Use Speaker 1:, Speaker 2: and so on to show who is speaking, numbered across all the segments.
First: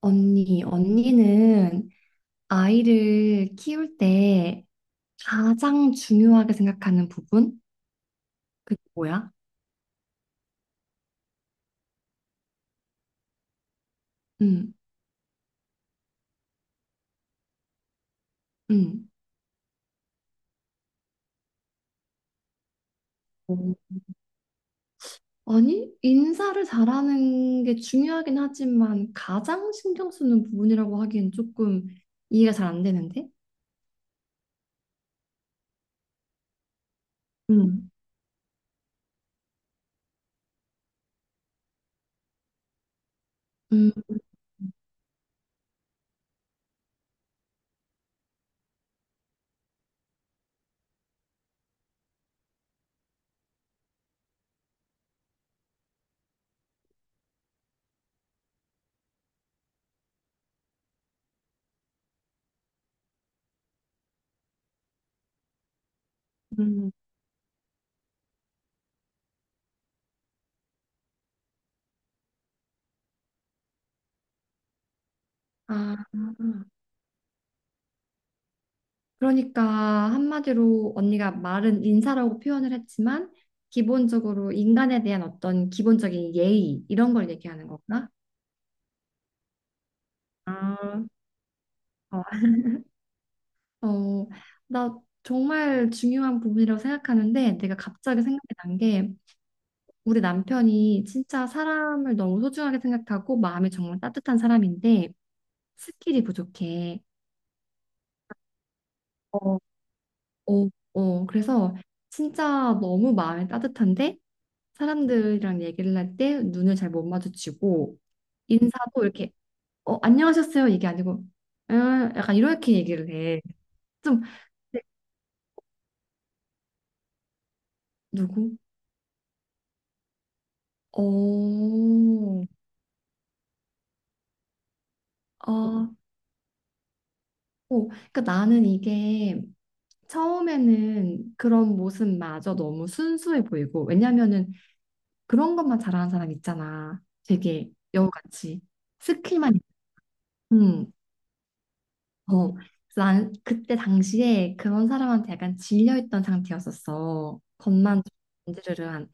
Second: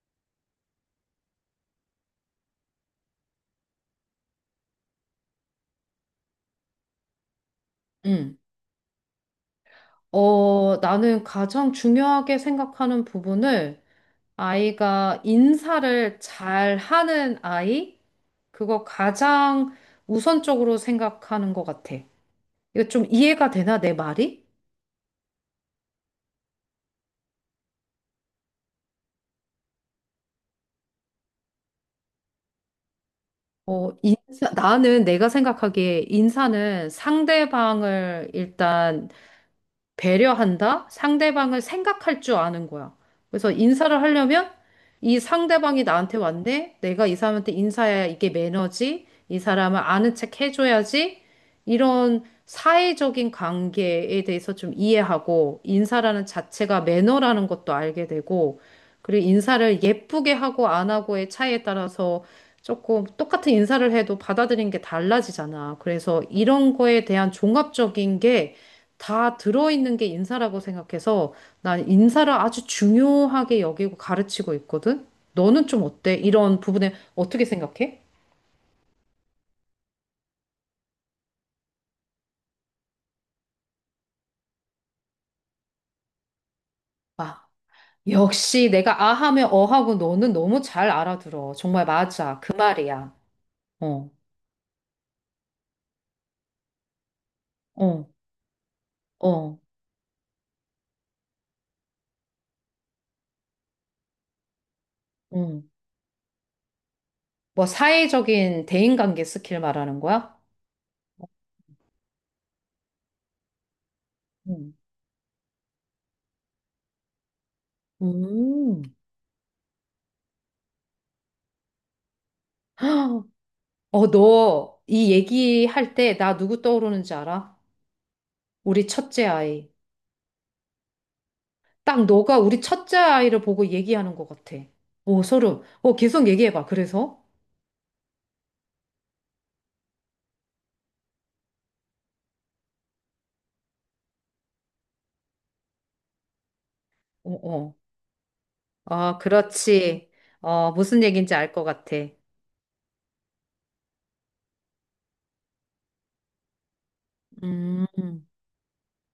Speaker 1: 언니, 언니는 아이를 키울 때 가장 중요하게 생각하는 부분?
Speaker 2: 음.
Speaker 1: 그게 뭐야?
Speaker 2: 나는 가장 중요하게 생각하는 부분을
Speaker 1: 응,
Speaker 2: 아이가 인사를 잘 하는 아이? 그거
Speaker 1: 응.
Speaker 2: 가장 우선적으로 생각하는 것 같아. 이거 좀 이해가 되나, 내 말이?
Speaker 1: 어, 아니, 인사를 잘하는 게 중요하긴 하지만 가장 신경 쓰는 부분이라고 하기엔 조금 이해가 잘 안 되는데?
Speaker 2: 인사, 나는 내가 생각하기에 인사는
Speaker 1: 응,
Speaker 2: 상대방을 일단 배려한다? 상대방을 생각할 줄 아는 거야. 그래서
Speaker 1: 응,
Speaker 2: 인사를 하려면 이 상대방이 나한테 왔네? 내가 이 사람한테 인사해야 이게 매너지? 이 사람을 아는 척 해줘야지? 이런 사회적인 관계에 대해서 좀 이해하고 인사라는 자체가 매너라는 것도 알게 되고 그리고 인사를 예쁘게 하고 안 하고의 차이에 따라서 조금 똑같은 인사를 해도 받아들이는 게 달라지잖아. 그래서 이런
Speaker 1: 응.
Speaker 2: 거에 대한 종합적인 게 다 들어있는 게 인사라고 생각해서 난 인사를 아주 중요하게 여기고 가르치고 있거든? 너는 좀
Speaker 1: 아,
Speaker 2: 어때? 이런 부분에 어떻게 생각해?
Speaker 1: 그러니까 한마디로 언니가 말은 인사라고 표현을 했지만 기본적으로 인간에 대한 어떤 기본적인 예의 이런 걸
Speaker 2: 아,
Speaker 1: 얘기하는 거구나?
Speaker 2: 역시 내가 아 하면 어 하고 너는 너무 잘
Speaker 1: 아.
Speaker 2: 알아들어. 정말
Speaker 1: 어,
Speaker 2: 맞아. 그 말이야. 어,
Speaker 1: 어. 나 정말 중요한 부분이라고 생각하는데 내가
Speaker 2: 어,
Speaker 1: 갑자기 생각이 난 게,
Speaker 2: 어,
Speaker 1: 우리 남편이 진짜 사람을 너무 소중하게 생각하고 마음이 정말 따뜻한 사람인데
Speaker 2: 응.
Speaker 1: 스킬이 부족해.
Speaker 2: 뭐 사회적인 대인관계
Speaker 1: 어,
Speaker 2: 스킬 말하는 거야?
Speaker 1: 어, 어, 그래서 진짜 너무 마음이 따뜻한데
Speaker 2: 응.
Speaker 1: 사람들이랑 얘기를 할 때 눈을 잘 못 마주치고
Speaker 2: 음.
Speaker 1: 인사도 이렇게 안녕하셨어요 이게 아니고 약간 이렇게 얘기를
Speaker 2: 헉,
Speaker 1: 해.
Speaker 2: 어,
Speaker 1: 좀.
Speaker 2: 너
Speaker 1: 네.
Speaker 2: 이 얘기할 때 나 누구 떠오르는지 알아?
Speaker 1: 누구?
Speaker 2: 우리 첫째 아이. 딱 너가
Speaker 1: 어.
Speaker 2: 우리 첫째 아이를 보고 얘기하는 것 같아. 오, 소름.
Speaker 1: 어,
Speaker 2: 계속 얘기해봐. 그래서?
Speaker 1: 오, 그러니까 나는 이게 처음에는 그런 모습마저 너무 순수해 보이고, 왜냐면은 그런 것만 잘하는 사람 있잖아.
Speaker 2: 어,
Speaker 1: 되게
Speaker 2: 어.
Speaker 1: 여우같이.
Speaker 2: 아,
Speaker 1: 스킬만.
Speaker 2: 그렇지.
Speaker 1: 음.
Speaker 2: 무슨 얘기인지 알 것 같아.
Speaker 1: 어. 그래서 난 그때 당시에 그런 사람한테 약간 질려있던 상태였었어.
Speaker 2: 음,
Speaker 1: 겉만
Speaker 2: 음,
Speaker 1: 건드르르한.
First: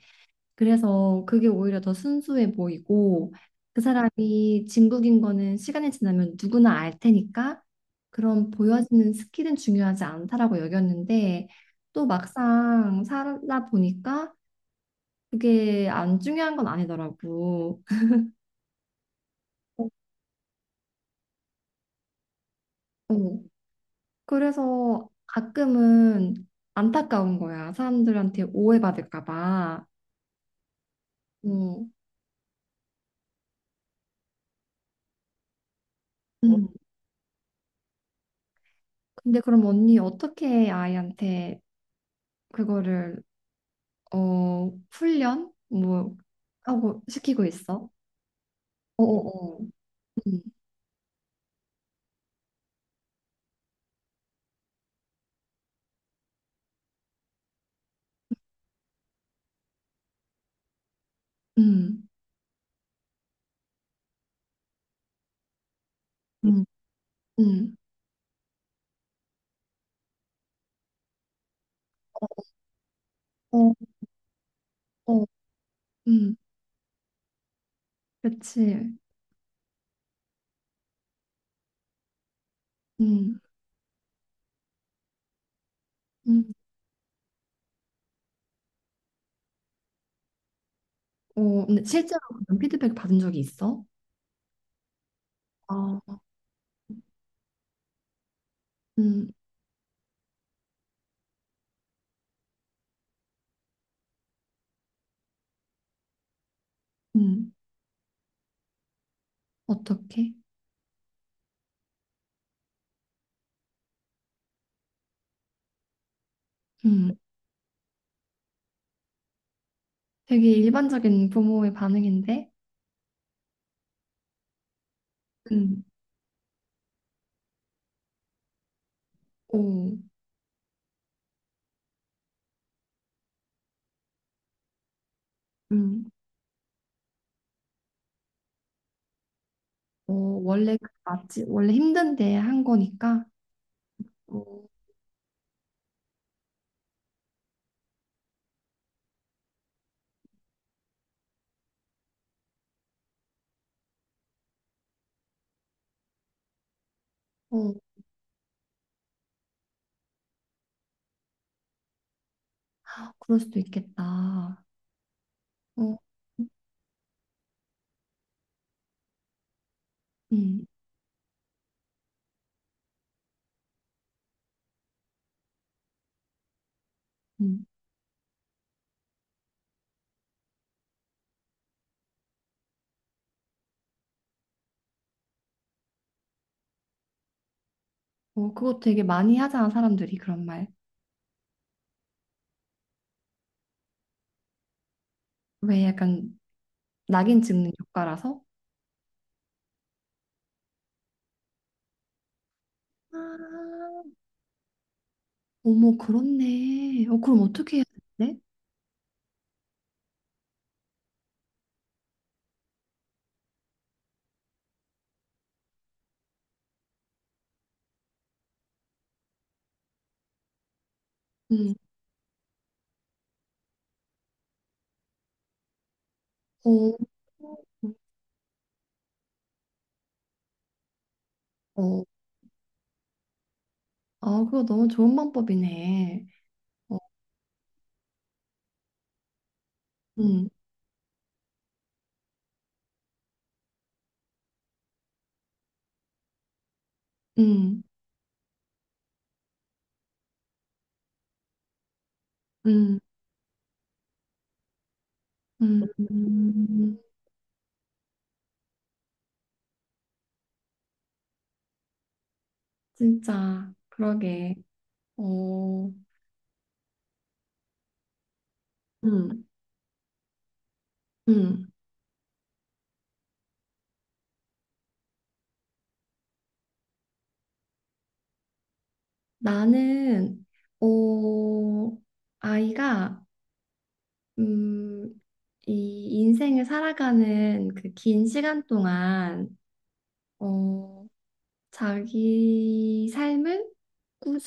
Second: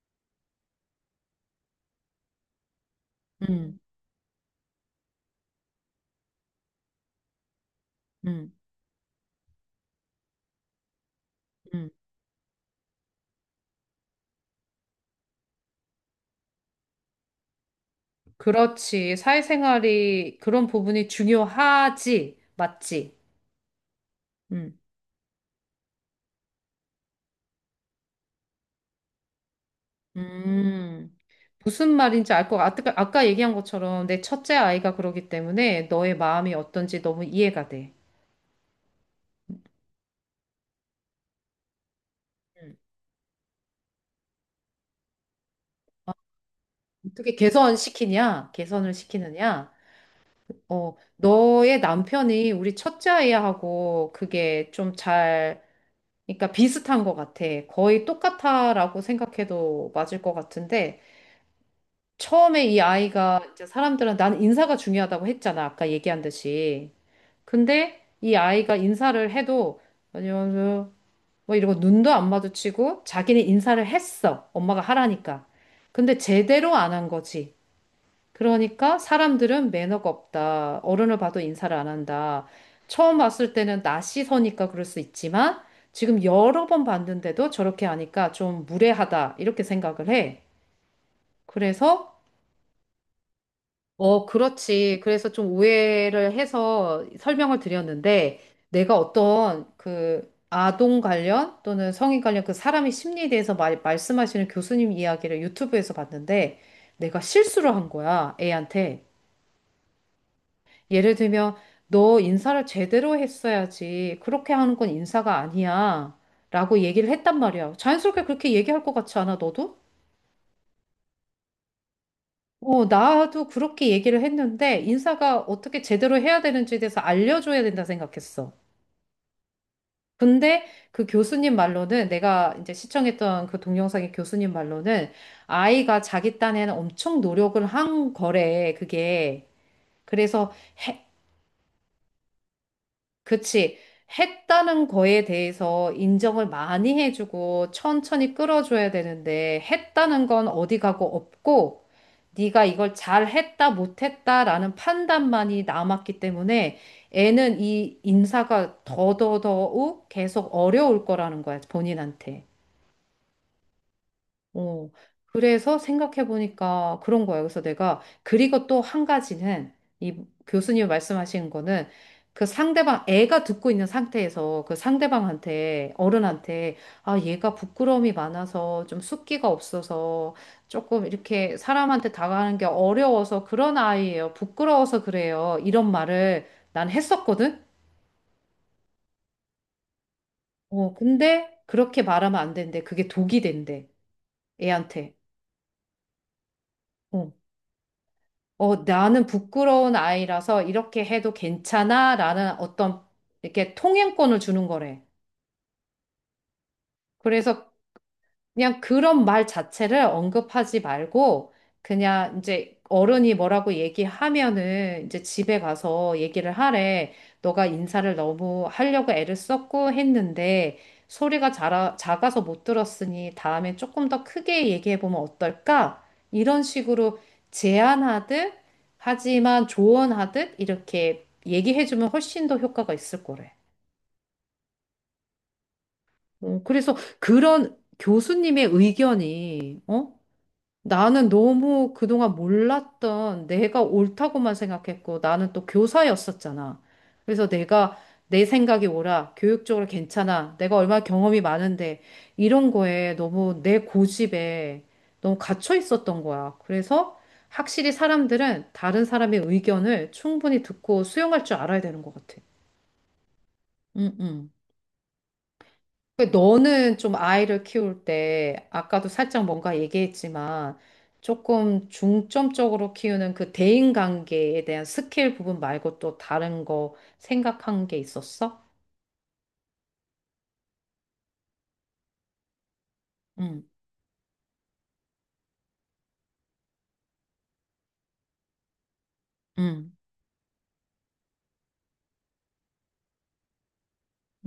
Speaker 1: 그래서 그게 오히려 더 순수해 보이고
Speaker 2: 음,
Speaker 1: 그 사람이 진국인 거는 시간이 지나면 누구나 알 테니까 그런
Speaker 2: 음.
Speaker 1: 보여지는 스킬은 중요하지 않다라고 여겼는데
Speaker 2: 음.
Speaker 1: 또 막상 살다 보니까 그게 안 중요한 건 아니더라고.
Speaker 2: 그렇지.
Speaker 1: 어,
Speaker 2: 사회생활이 그런 부분이 중요하지. 맞지?
Speaker 1: 어.
Speaker 2: 음,
Speaker 1: 그래서 가끔은 안타까운 거야. 사람들한테 오해받을까 봐.
Speaker 2: 음.
Speaker 1: 어.
Speaker 2: 무슨 말인지 알 것 같아. 아까 얘기한 것처럼 내 첫째 아이가 그러기 때문에 너의 마음이
Speaker 1: 음.
Speaker 2: 어떤지 너무 이해가 돼.
Speaker 1: 근데 그럼 언니 어떻게 아이한테
Speaker 2: 음.
Speaker 1: 그거를 훈련? 뭐, 하고,
Speaker 2: 어떻게
Speaker 1: 시키고 있어.
Speaker 2: 개선시키냐? 개선을
Speaker 1: 어어어.
Speaker 2: 시키느냐?
Speaker 1: 음,
Speaker 2: 어, 너의 남편이 우리 첫째 아이하고 그게 좀 잘, 그러니까 비슷한 것 같아. 거의 똑같아라고 생각해도 맞을 것 같은데,
Speaker 1: 음,
Speaker 2: 처음에 이 아이가 이제 사람들은 난 인사가 중요하다고 했잖아. 아까 얘기한
Speaker 1: 음,
Speaker 2: 듯이.
Speaker 1: 음.
Speaker 2: 근데 이 아이가 인사를 해도, 안녕하세요. 뭐 이러고 눈도 안 마주치고 자기는
Speaker 1: 어,
Speaker 2: 인사를 했어. 엄마가
Speaker 1: 어,
Speaker 2: 하라니까. 근데
Speaker 1: 음.
Speaker 2: 제대로 안 한 거지.
Speaker 1: 그치.
Speaker 2: 그러니까 사람들은 매너가 없다. 어른을 봐도 인사를 안 한다. 처음 봤
Speaker 1: 음,
Speaker 2: 을 때는 낯이 서니까 그럴 수 있지만 지금
Speaker 1: 음.
Speaker 2: 여러 번 봤는데도 저렇게 하니까 좀 무례하다. 이렇게 생각을 해.
Speaker 1: 근데
Speaker 2: 그래서,
Speaker 1: 실제로 그런 피드백 받은 적이 있어?
Speaker 2: 어, 그렇지. 그래서 좀
Speaker 1: 아.
Speaker 2: 오해를 해서 설명을 드렸는데 내가
Speaker 1: 음,
Speaker 2: 어떤 그 아동 관련 또는 성인 관련 그 사람의 심리에 대해서 말씀하시는 교수님 이야기를 유튜브에서 봤는데 내가
Speaker 1: 음.
Speaker 2: 실수를 한 거야. 애한테.
Speaker 1: 어떻게?
Speaker 2: 예를 들면, 너 인사를 제대로 했어야지. 그렇게 하는 건 인사가 아니야. 라고 얘기를
Speaker 1: 음.
Speaker 2: 했단 말이야. 자연스럽게 그렇게 얘기할 것 같지 않아, 너도?
Speaker 1: 되게 일반적인 부모의 반응인데?
Speaker 2: 어, 나도 그렇게 얘기를 했는데, 인사가 어떻게
Speaker 1: 음.
Speaker 2: 제대로 해야 되는지에 대해서 알려줘야 된다 생각했어.
Speaker 1: 오.
Speaker 2: 근데 그 교수님 말로는, 내가 이제 시청했던 그 동영상의 교수님 말로는, 아이가
Speaker 1: 음.
Speaker 2: 자기 딴에는 엄청 노력을 한 거래, 그게.
Speaker 1: 어,
Speaker 2: 그래서
Speaker 1: 원래 그
Speaker 2: 해
Speaker 1: 맞지. 원래 힘든데 한 거니까?
Speaker 2: 그치.
Speaker 1: 어,
Speaker 2: 했다는 거에 대해서 인정을 많이 해주고 천천히 끌어줘야 되는데 했다는 건 어디 가고 없고 네가 이걸 잘했다 못했다라는 판단만이 남았기 때문에 애는
Speaker 1: 어,
Speaker 2: 이 인사가 더더더욱 계속 어려울 거라는 거야 본인한테.
Speaker 1: 그럴 수도 있겠다.
Speaker 2: 어, 그래서
Speaker 1: 어.
Speaker 2: 생각해보니까 그런 거예요. 그래서 내가, 그리고 또 한 가지는, 이
Speaker 1: 음,
Speaker 2: 교수님 말씀하신 거는, 그 상대방, 애가 듣고 있는 상태에서 그 상대방한테, 어른한테, 아, 얘가
Speaker 1: 음.
Speaker 2: 부끄러움이 많아서 좀 숫기가 없어서 조금 이렇게 사람한테 다가가는 게 어려워서 그런 아이예요. 부끄러워서 그래요. 이런 말을 난 했었거든?
Speaker 1: 어, 그거 되게 많이 하잖아, 사람들이 그런 말.
Speaker 2: 근데 그렇게 말하면 안 되는데 그게 독이 된대, 애한테.
Speaker 1: 왜 약간
Speaker 2: 어.
Speaker 1: 낙인 찍는 효과라서?
Speaker 2: 어, 나는 부끄러운 아이라서 이렇게 해도 괜찮아? 라는 어떤 이렇게
Speaker 1: 아,
Speaker 2: 통행권을 주는 거래.
Speaker 1: 어머, 그렇네. 어, 그럼
Speaker 2: 그래서
Speaker 1: 어떻게 해야 되는데?
Speaker 2: 그냥 그런 말 자체를 언급하지 말고 그냥 이제 어른이 뭐라고 얘기하면은 이제 집에 가서 얘기를 하래. 너가 인사를 너무 하려고 애를 썼고 했는데 소리가
Speaker 1: 음.
Speaker 2: 작아서 못 들었으니 다음에 조금 더 크게 얘기해 보면 어떨까? 이런
Speaker 1: 어,
Speaker 2: 식으로 제안하듯 하지만 조언하듯 이렇게 얘기해
Speaker 1: 어.
Speaker 2: 주면 훨씬 더 효과가 있을 거래.
Speaker 1: 아, 그거 너무 좋은 방법이네.
Speaker 2: 그래서
Speaker 1: 어.
Speaker 2: 그런 교수님의 의견이 어?
Speaker 1: 음,
Speaker 2: 나는 너무 그동안 몰랐던 내가 옳다고만 생각했고 나는 또 교사였었잖아. 그래서
Speaker 1: 음,
Speaker 2: 내가 내 생각이 옳아. 교육적으로 괜찮아. 내가 얼마나 경험이 많은데 이런
Speaker 1: 음,
Speaker 2: 거에 너무 내 고집에 너무 갇혀 있었던 거야.
Speaker 1: 음.
Speaker 2: 그래서 확실히 사람들은 다른 사람의 의견을 충분히 듣고 수용할 줄 알아야 되는 것 같아.
Speaker 1: 진짜,
Speaker 2: 응, 응.
Speaker 1: 그러게. 어.
Speaker 2: 그 너는 좀 아이를 키울 때, 아까도 살짝
Speaker 1: 음,
Speaker 2: 뭔가 얘기했지만,
Speaker 1: 음.
Speaker 2: 조금 중점적으로 키우는 그 대인관계에 대한 스킬 부분 말고 또 다른 거 생각한 게 있었어?
Speaker 1: 나는, 어, 아이가
Speaker 2: 응,
Speaker 1: 음, 이 인생을 살아가는 그 긴 시간 동안,
Speaker 2: 응,
Speaker 1: 어, 자기 삶을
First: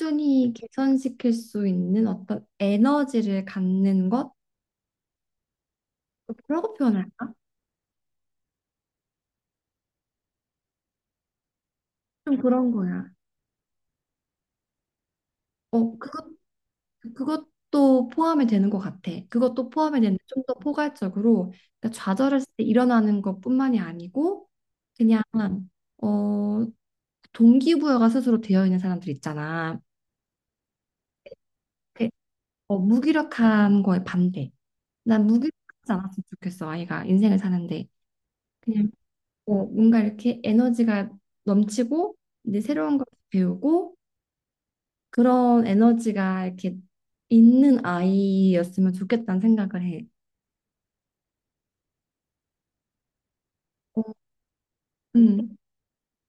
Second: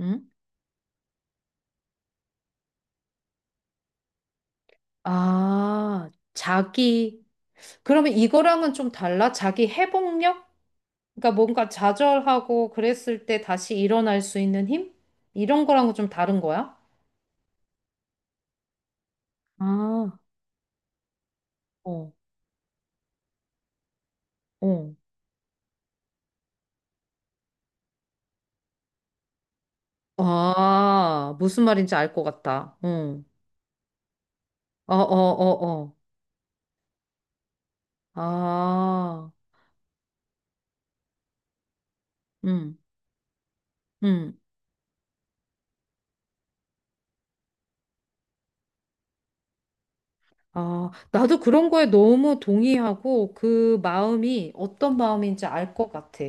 Speaker 2: 응?
Speaker 1: 개선시킬 수 있는 어떤 에너지를 갖는 것?
Speaker 2: 아,
Speaker 1: 뭐라고
Speaker 2: 자기.
Speaker 1: 표현할까?
Speaker 2: 그러면 이거랑은 좀 달라? 자기 회복력? 그러니까 뭔가
Speaker 1: 좀
Speaker 2: 좌절하고
Speaker 1: 그런 거야.
Speaker 2: 그랬을 때 다시 일어날 수 있는 힘? 이런 거랑은
Speaker 1: 어,
Speaker 2: 좀
Speaker 1: 그것,
Speaker 2: 다른 거야?
Speaker 1: 그것도 포함이 되는 것 같아. 그것도 포함이
Speaker 2: 아,
Speaker 1: 되는데 좀 더 포괄적으로, 그러니까
Speaker 2: 어,
Speaker 1: 좌절했을 때 일어나는 것뿐만이 아니고,
Speaker 2: 어.
Speaker 1: 그냥, 어, 동기부여가 스스로 되어 있는 사람들 있잖아.
Speaker 2: 아, 무슨 말인지
Speaker 1: 그,
Speaker 2: 알 것 같다. 응.
Speaker 1: 무기력한 거에 반대.
Speaker 2: 어, 어,
Speaker 1: 난
Speaker 2: 어,
Speaker 1: 무기력하지
Speaker 2: 어.
Speaker 1: 않았으면 좋겠어, 아이가 인생을 사는데. 그냥
Speaker 2: 아,
Speaker 1: 뭔가 이렇게 에너지가 넘치고, 이제
Speaker 2: 음,
Speaker 1: 새로운 걸 배우고,
Speaker 2: 음.
Speaker 1: 그런 에너지가 이렇게 있는 아이였으면 좋겠다는 생각을 해.
Speaker 2: 아, 나도 그런 거에 너무 동의하고 그
Speaker 1: 어.
Speaker 2: 마음이 어떤 마음인지
Speaker 1: 음.
Speaker 2: 알 것 같아.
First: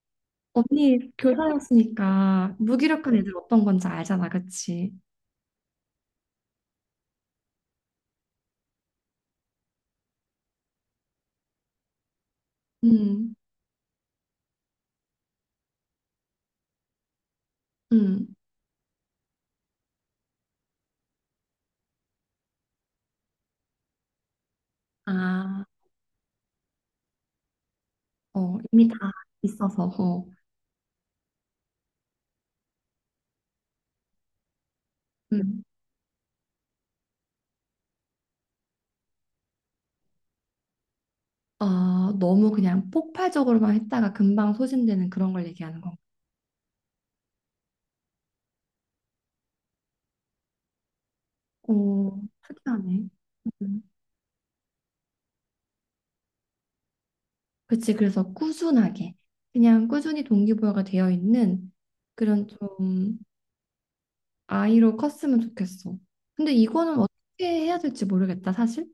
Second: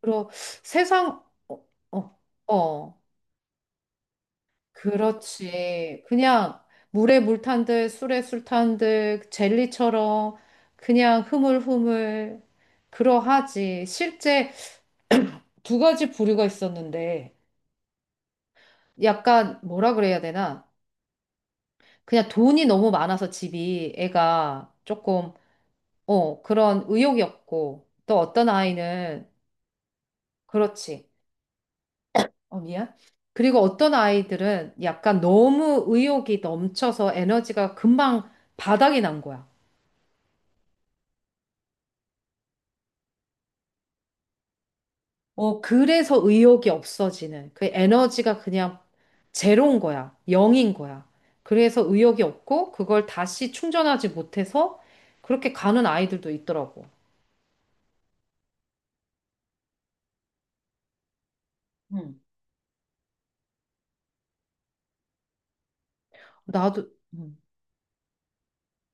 Speaker 2: 그리고
Speaker 1: 언니
Speaker 2: 세상, 어, 어,
Speaker 1: 교사였으니까
Speaker 2: 어.
Speaker 1: 무기력한 애들 어떤 건지 알잖아, 그치?
Speaker 2: 그렇지. 그냥 물에 물 탄 듯, 술에 술 탄 듯, 젤리처럼 그냥 흐물흐물
Speaker 1: 음,
Speaker 2: 그러하지. 실제 두 가지 부류가 있었는데.
Speaker 1: 음.
Speaker 2: 약간 뭐라 그래야 되나? 그냥 돈이 너무 많아서 집이 애가 조금
Speaker 1: 아,
Speaker 2: 어 그런 의욕이 없고 또 어떤
Speaker 1: 이미 다
Speaker 2: 아이는
Speaker 1: 있어서. 어.
Speaker 2: 그렇지. 어 미안. 그리고 어떤 아이들은 약간
Speaker 1: 음.
Speaker 2: 너무 의욕이 넘쳐서 에너지가 금방 바닥이 난 거야.
Speaker 1: 아, 너무 그냥 폭발적으로만 했다가 금방 소진되는 그런 걸
Speaker 2: 어
Speaker 1: 얘기하는 건가?
Speaker 2: 그래서 의욕이 없어지는 그 에너지가 그냥 제로인 거야. 영인 거야. 그래서
Speaker 1: 오,
Speaker 2: 의욕이 없고 그걸
Speaker 1: 특이하네.
Speaker 2: 다시
Speaker 1: 음.
Speaker 2: 충전하지 못해서 그렇게 가는 아이들도 있더라고.
Speaker 1: 그치, 그래서 꾸준하게. 그냥 꾸준히 동기부여가 되어 있는 그런 좀 아이로 컸으면 좋겠어. 근데
Speaker 2: 나도.
Speaker 1: 이거는
Speaker 2: 음.
Speaker 1: 어떻게 해야 될지 모르겠다, 사실.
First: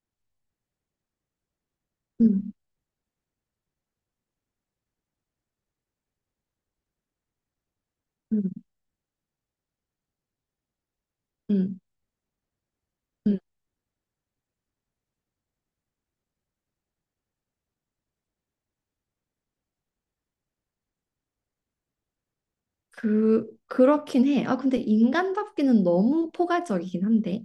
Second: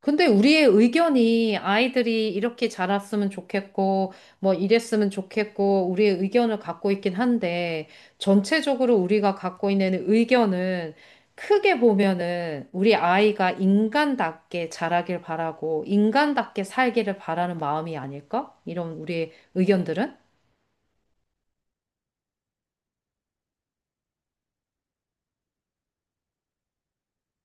Speaker 2: 근데 우리의 의견이 아이들이
Speaker 1: 음,
Speaker 2: 이렇게 자랐으면 좋겠고, 뭐 이랬으면 좋겠고, 우리의 의견을 갖고 있긴 한데,
Speaker 1: 음,
Speaker 2: 전체적으로 우리가 갖고 있는 의견은 크게
Speaker 1: 음,
Speaker 2: 보면은 우리
Speaker 1: 음.
Speaker 2: 아이가 인간답게 자라길 바라고, 인간답게 살기를 바라는 마음이 아닐까? 이런 우리의 의견들은?
Speaker 1: 그렇긴 해. 아, 근데 인간답기는 너무 포괄적이긴 한데.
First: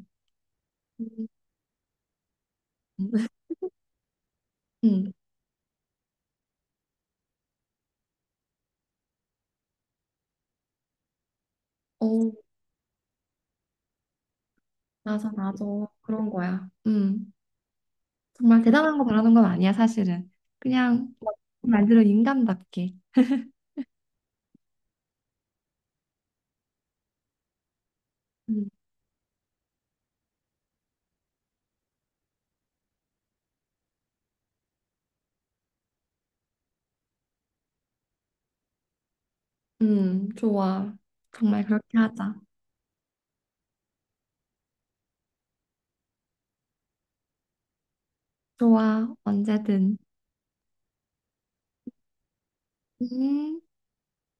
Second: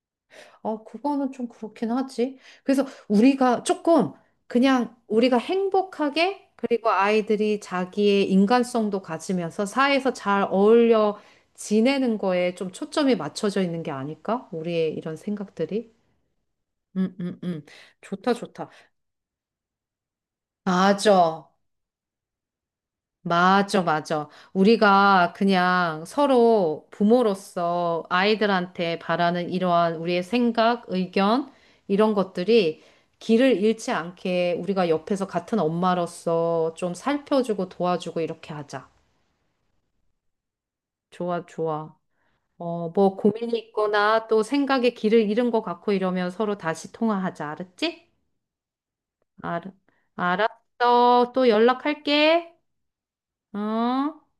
Speaker 2: 아,
Speaker 1: 음,
Speaker 2: 그거는 좀 그렇긴 하지. 그래서 우리가 조금 그냥
Speaker 1: 음.
Speaker 2: 우리가 행복하게 그리고 아이들이 자기의 인간성도 가지면서 사회에서 잘 어울려 지내는
Speaker 1: 어,
Speaker 2: 거에 좀 초점이 맞춰져 있는 게 아닐까? 우리의 이런
Speaker 1: 맞아, 맞아.
Speaker 2: 생각들이.
Speaker 1: 그런 거야.
Speaker 2: 음,
Speaker 1: 음.
Speaker 2: 음, 음. 좋다,
Speaker 1: 정말
Speaker 2: 좋다.
Speaker 1: 대단한 거 바라는 건 아니야, 사실은. 그냥
Speaker 2: 맞아.
Speaker 1: 말 그대로 인간답게.
Speaker 2: 맞아, 맞아. 우리가 그냥 서로 부모로서
Speaker 1: 음,
Speaker 2: 아이들한테 바라는 이러한 우리의 생각, 의견, 이런 것들이 길을 잃지 않게 우리가 옆에서 같은 엄마로서 좀 살펴주고 도와주고 이렇게 하자.
Speaker 1: 좋아.
Speaker 2: 좋아,
Speaker 1: 정말
Speaker 2: 좋아.
Speaker 1: 그렇게 하자.
Speaker 2: 뭐 고민이 있거나 또 생각에 길을 잃은 것 같고 이러면 서로 다시 통화하자. 알았지?
Speaker 1: 좋아,
Speaker 2: 알,
Speaker 1: 언제든.
Speaker 2: 알았어. 또 연락할게.
Speaker 1: 음.
Speaker 2: 응?